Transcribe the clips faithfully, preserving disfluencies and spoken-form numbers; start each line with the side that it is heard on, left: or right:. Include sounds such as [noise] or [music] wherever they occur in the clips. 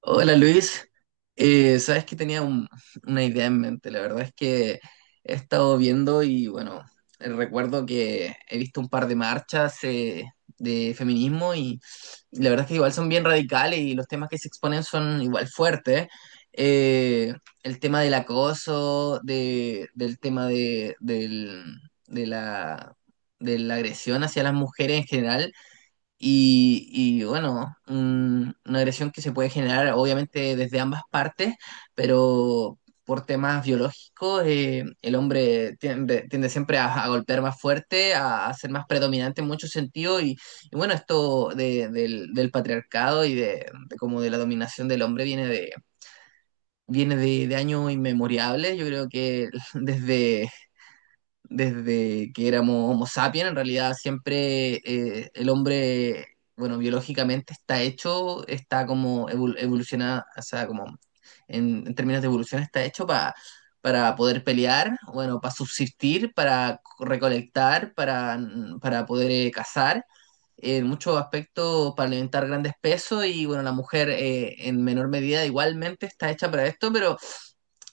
right: Hola Luis. Eh, sabes que tenía un- una idea en mente. La verdad es que he estado viendo y bueno, eh, recuerdo que he visto un par de marchas, eh, de feminismo, y, y la verdad es que igual son bien radicales y los temas que se exponen son igual fuertes. Eh, el tema del acoso, de, del tema de, del- de la, de la agresión hacia las mujeres en general. y, y, bueno, un- una agresión que se puede generar obviamente desde ambas partes, pero por temas biológicos, eh, el hombre tiende, tiende siempre a, a golpear más fuerte, a, a ser más predominante en muchos sentidos. Y, y bueno, esto de- del, del patriarcado y de, de como de la dominación del hombre viene de, viene de, de años inmemorables. Yo creo que [laughs] desde desde que éramos Homo sapiens, en realidad siempre, eh, el hombre, bueno, biológicamente está hecho, está como evolucionado, o sea, como en, en términos de evolución está hecho para para poder pelear. Bueno, para subsistir, para recolectar, para, mm, para poder, eh, cazar, en muchos aspectos para alimentar grandes pesos. Y bueno, la mujer, eh, en menor medida igualmente está hecha para esto, pero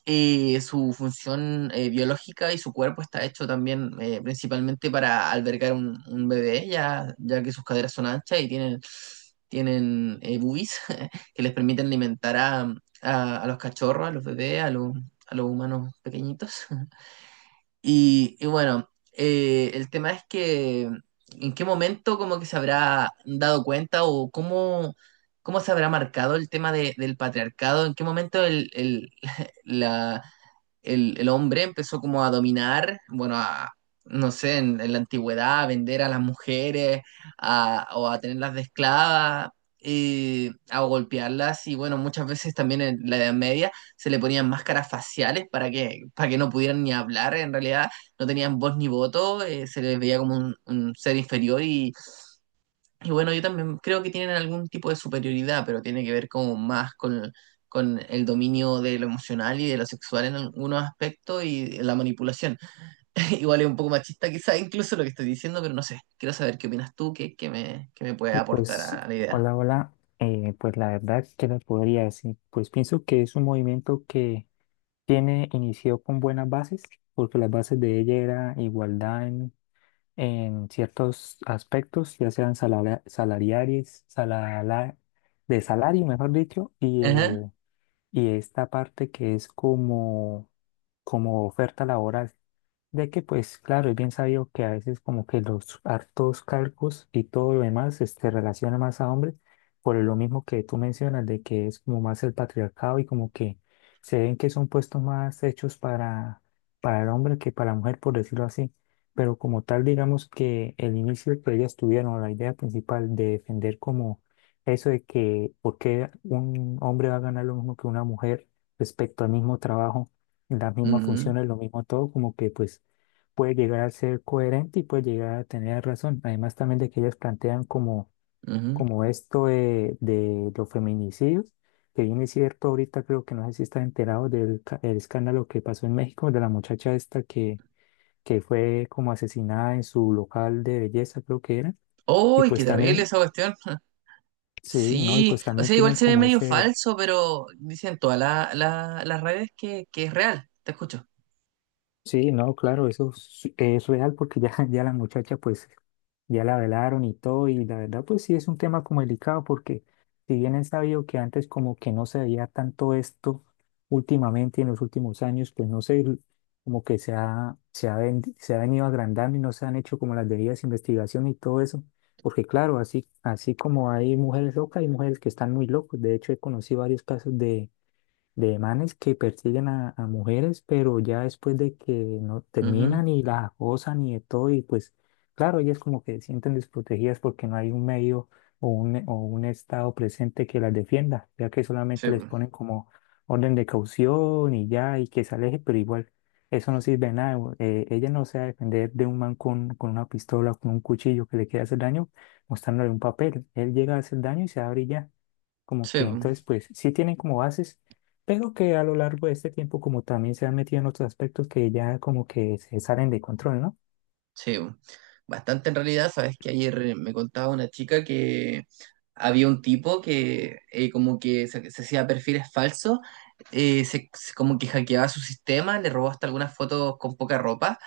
right: eh, su función, eh, biológica y su cuerpo está hecho también, eh, principalmente para albergar un, un bebé, ya, ya que sus caderas son anchas y tienen, tienen eh, boobies [laughs] que les permiten alimentar a, a- a los cachorros, a los bebés, a los, a los humanos pequeñitos. [laughs] Y, y bueno, eh, el tema es que en qué momento como que se habrá dado cuenta o cómo, cómo se habrá marcado el tema de- del patriarcado, en qué momento el, el, [laughs] la, el, el hombre empezó como a dominar, bueno, a, no sé, en, en la antigüedad, a vender a las mujeres, a- o a tenerlas de esclavas, eh, a golpearlas. Y bueno, muchas veces también en la Edad Media se le ponían máscaras faciales para que, para que no pudieran ni hablar. En realidad no tenían voz ni voto, eh, se les veía como un, un ser inferior. Y, y, bueno, yo también creo que tienen algún tipo de superioridad, pero tiene que ver como más con, con el dominio de lo emocional y de lo sexual en algunos aspectos y la manipulación. [laughs] Igual es un poco machista, quizá incluso lo que estoy diciendo, pero no sé, quiero saber qué opinas tú, qué, qué me, qué me puede
left: Y
right: aportar
left: pues,
right: a la idea.
left: hola, hola. Eh, pues la verdad, ¿qué les podría decir? Pues pienso que es un movimiento que tiene, inició con buenas bases, porque las bases de ella era igualdad en, en ciertos aspectos, ya sean salara- salariales, salala- de salario, mejor dicho, y,
right: Ajá.
left: eh, y esta parte que es como, como oferta laboral. Ya que pues claro, es bien sabido que a veces como que los hartos calcos y todo lo demás este, relaciona más a hombres por lo mismo que tú mencionas de que es como más el patriarcado y como que se ven que son puestos más hechos para, para el hombre que para la mujer, por decirlo así. Pero como tal, digamos que el inicio que ellas tuvieron, la idea principal de defender como eso de que por qué un hombre va a ganar lo mismo que una mujer respecto al mismo trabajo, las mismas
right: Ujú,
left: funciones, lo mismo todo, como que pues puede llegar a ser coherente y puede llegar a tener razón. Además también de que ellas plantean como,
right: ujú.
left: como esto de, de los feminicidios, que bien es cierto, ahorita creo que no sé si estás enterado del ca- el escándalo que pasó en México, de la muchacha esta que, que fue como asesinada en su local de belleza, creo que era. Y
right: ¡Uy, qué
left: pues
right: terrible
left: también,
right: esa cuestión!
left: sí, ¿no? Y
right: Sí,
left: pues
right: o
left: también
right: sea, igual
left: tienen
right: se ve
left: como
right: medio
left: ese,
right: falso, pero dicen todas la- la- las redes que, que es real. Te escucho.
left: sí, no, claro, eso es, es real porque ya, [laughs] ya la muchacha pues ya la velaron y todo y la verdad pues sí es un tema como delicado porque si bien es sabido que antes como que no se veía tanto esto últimamente en los últimos años pues no sé, como que se ha, se ha, ven- se ha venido agrandando y no se han hecho como las debidas investigaciones y todo eso porque claro, así, así como hay mujeres locas, hay mujeres que están muy locas, de hecho he conocido varios casos de de manes que persiguen a, a mujeres, pero ya después de que no
right: Ujú.
left: terminan y las acosan y de todo, y pues claro, ellas como que se sienten desprotegidas porque no hay un medio o un, o un estado presente que las defienda, ya que solamente
right: Sí,
left: les
right: bu.
left: ponen como orden de caución y ya, y que se aleje, pero igual eso no sirve de nada. Eh, ella no se va a defender de un man con, con una pistola o con un cuchillo que le quiera hacer daño, mostrándole un papel. Él llega a hacer daño y se abre y ya. Como que
right: Sí, bu.
left: entonces, pues sí tienen como bases, pero que a lo largo de este tiempo como también se han metido en otros aspectos que ya como que se salen de control, ¿no?
right: Sí. Bu. Bastante en realidad. Sabes que ayer me contaba una chica que había un tipo que, eh, como que se, se hacía perfiles falsos. Eh, se, se- como que hackeaba su sistema, le robó hasta algunas fotos con poca ropa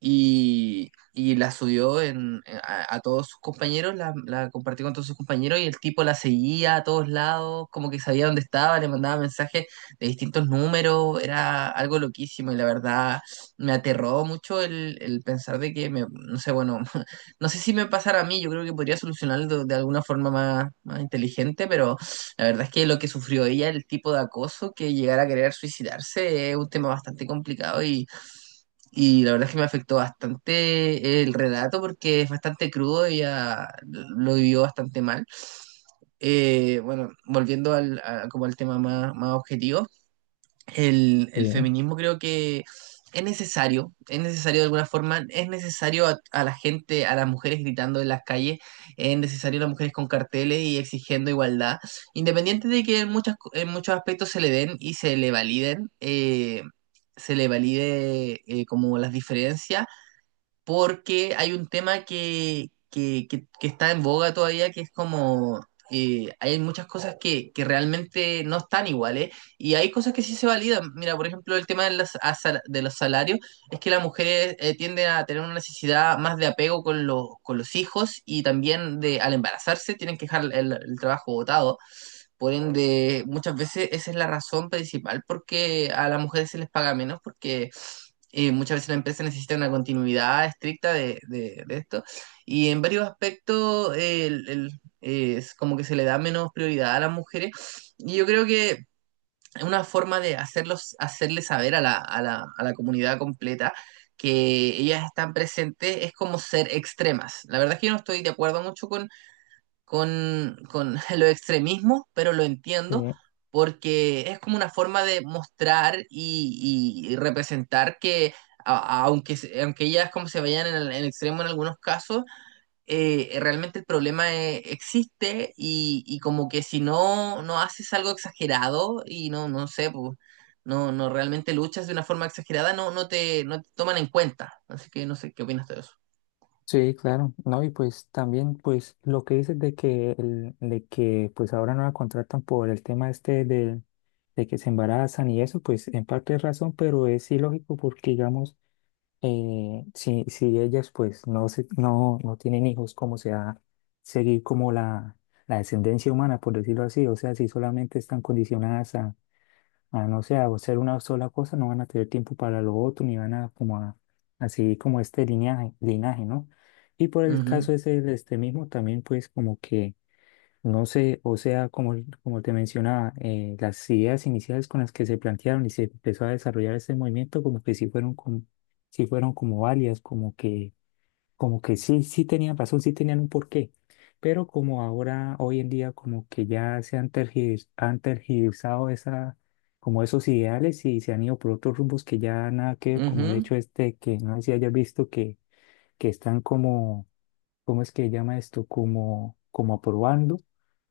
right: y, y la subió en, eh, a, a todos sus compañeros, la, la compartió con todos sus compañeros. Y el tipo la seguía a todos lados, como que sabía dónde estaba, le mandaba mensajes de distintos números. Era algo loquísimo y la verdad me aterró mucho el, el pensar de que, me, no sé, bueno, [laughs] no sé si me pasara a mí. Yo creo que podría solucionarlo de, de alguna forma más, más inteligente, pero la verdad es que lo que sufrió ella, el tipo de acoso, que llegara a querer suicidarse, es un tema bastante complicado y... Y la verdad es que me afectó bastante el relato porque es bastante crudo, ella lo vivió bastante mal. Eh, bueno, volviendo al, a- como al tema más, más objetivo, el,
left: Sí,
right: el feminismo creo que es necesario. Es necesario de alguna forma, es necesario a, a la gente, a las mujeres gritando en las calles, es necesario a las mujeres con carteles y exigiendo igualdad, independiente de que en, muchas, co- en muchos aspectos se le den y se le validen, eh, se le valide eh, como las diferencias, porque hay un tema que, que, que- que está en boga todavía, que es como, eh, hay muchas cosas que, que realmente no están iguales y hay cosas que sí se validan. Mira, por ejemplo, el tema de, las, a sal- de los salarios es que las mujeres, eh, tienden a tener una necesidad más de apego con, los con los hijos, y también de al embarazarse tienen que dejar el, el trabajo botado. Por ende, muchas veces esa es la razón principal porque a las mujeres se les paga menos, porque, eh, muchas veces la empresa necesita una continuidad estricta de, de- de esto, y en varios aspectos, eh, el- el- eh, es como que se le da menos prioridad a las mujeres. Y yo creo que es una forma de hacerlos, hacerle saber a la, a la, a la comunidad completa que ellas están presentes, es como ser extremas. La verdad es que yo no estoy de acuerdo mucho con, con [laughs] los extremismos, pero lo entiendo
left: sí.
right: porque es como una forma de mostrar y, y- y representar que, a- a- aunque, se- aunque ellas como se vayan en el, en el extremo en algunos casos, eh, realmente el problema, eh, existe, y, y como que si no, no haces algo exagerado y no, no sé, pues, no, no realmente luchas de una forma exagerada, no, no te, no te toman en cuenta. Así que no sé qué opinas de eso.
left: Sí, claro, ¿no? Y pues también pues lo que dices de que, el- de que pues ahora no la contratan por el tema este de, de que se embarazan y eso, pues en parte es razón, pero es ilógico porque digamos eh, si, si ellas pues no, se- no, no tienen hijos, ¿cómo se va a seguir como la, la descendencia humana, por decirlo así? O sea, si solamente están condicionadas a, a, no sé, a hacer una sola cosa, no van a tener tiempo para lo otro, ni van a como a, a seguir como este linaje, linaje, ¿no? Y por el
right: Ujú,
left: caso ese del este mismo, también pues como que no sé, o sea, como, como te mencionaba, eh, las ideas iniciales con las que se plantearon y se empezó a desarrollar este movimiento, como que sí fueron como, sí fueron como válidas, como que, como que sí, sí tenían razón, sí tenían un porqué. Pero como ahora, hoy en día, como que ya se han tergivers- han tergiversado esa, como esos ideales y se han ido por otros rumbos que ya nada que ver, como el
right: ujú,
left: hecho este que no sé si hayas visto que, que están como ¿cómo es que llama esto? Como, como aprobando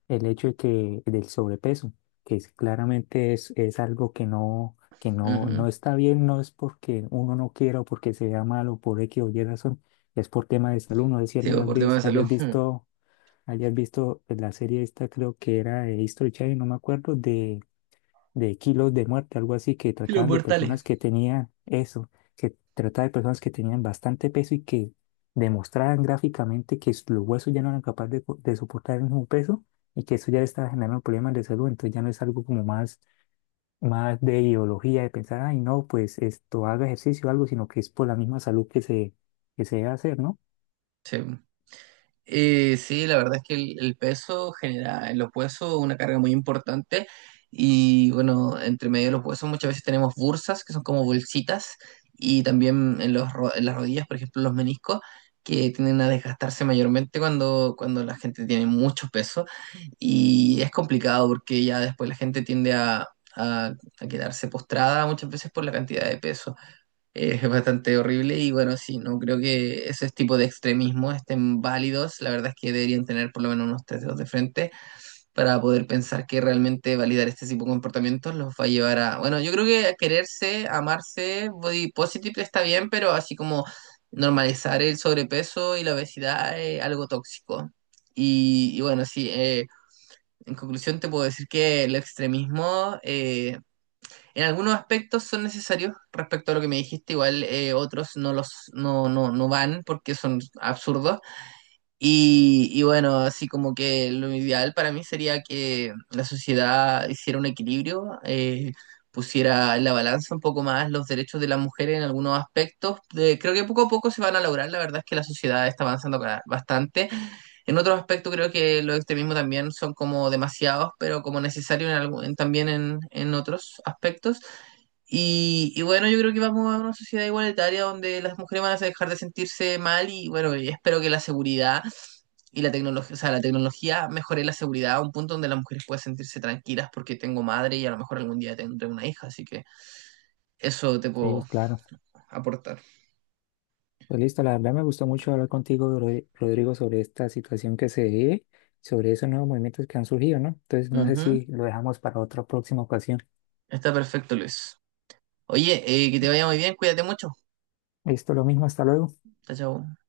left: el hecho de que del sobrepeso, que es- claramente es, es algo que no, que no,
right: ujú.
left: no está bien, no es porque uno no quiera o porque se vea mal o por X o Y razón, es por tema de salud. No sé si
right: Sí,
left: alguna
right: pues, por tema
left: vez
right: de salud.
left: hayas visto, hayas visto la serie esta, creo que era de History Channel, no me acuerdo, de kilos de muerte, algo así, que
right: [laughs] Los
left: trataban de
right: portales.
left: personas que tenían eso, que trataba de personas que tenían bastante peso y que demostraban gráficamente que s- los huesos ya no eran capaces de, co- de soportar el mismo peso y que eso ya le estaba generando problemas de salud, entonces ya no es algo como más, más de ideología, de pensar, ay, no, pues esto haga ejercicio o algo, sino que es por la misma salud que se, que se debe hacer, ¿no?
right: Sí. Eh, sí, la verdad es que el, el peso genera en los huesos una carga muy importante. Y bueno, entre medio de los huesos muchas veces tenemos bursas que son como bolsitas, y también en, los, ro- en las rodillas, por ejemplo, los meniscos que tienden a desgastarse mayormente cuando, cuando la gente tiene mucho peso. Y es complicado porque ya después la gente tiende a, a a quedarse postrada muchas veces por la cantidad de peso. Es bastante horrible, y bueno, sí, no creo que esos tipos de extremismo estén válidos. La verdad es que deberían tener por lo menos unos tres dedos de frente para poder pensar que realmente validar este tipo de comportamientos los va a llevar a, bueno, yo creo que quererse, amarse, body positive está bien, pero así como normalizar el sobrepeso y la obesidad es algo tóxico. Y, y bueno, sí, eh, en conclusión te puedo decir que el extremismo, eh, en algunos aspectos son necesarios respecto a lo que me dijiste, igual, eh, otros no los no, no, no van porque son absurdos. Y, y bueno, así como que lo ideal para mí sería que la sociedad hiciera un equilibrio, eh, pusiera en la balanza un poco más los derechos de las mujeres en algunos aspectos. De- creo que poco a poco se van a lograr. La verdad es que la sociedad está avanzando, ca- bastante. En otros aspectos creo que los extremismos también son como demasiados, pero como necesarios en algún- en- también en en otros aspectos. Y, y bueno, yo creo que vamos a una sociedad igualitaria donde las mujeres van a dejar de sentirse mal, y bueno, y espero que la seguridad y la tecnología, o sea, la tecnología mejore la seguridad a un punto donde las mujeres puedan sentirse tranquilas, porque tengo madre y a lo mejor algún día tendré una hija, así que eso te puedo
left: Sí, claro.
right: aportar.
left: Pues listo, la verdad me gustó mucho hablar contigo, Rod- Rodrigo, sobre esta situación que se ve sobre esos nuevos movimientos que han surgido, ¿no? Entonces, no sé
right: Ujú.
left: si lo dejamos para otra próxima ocasión.
right: Está perfecto, Luis. Oye, eh, que te vaya muy bien, cuídate mucho.
left: Listo, lo mismo, hasta luego.
right: Chao, chao.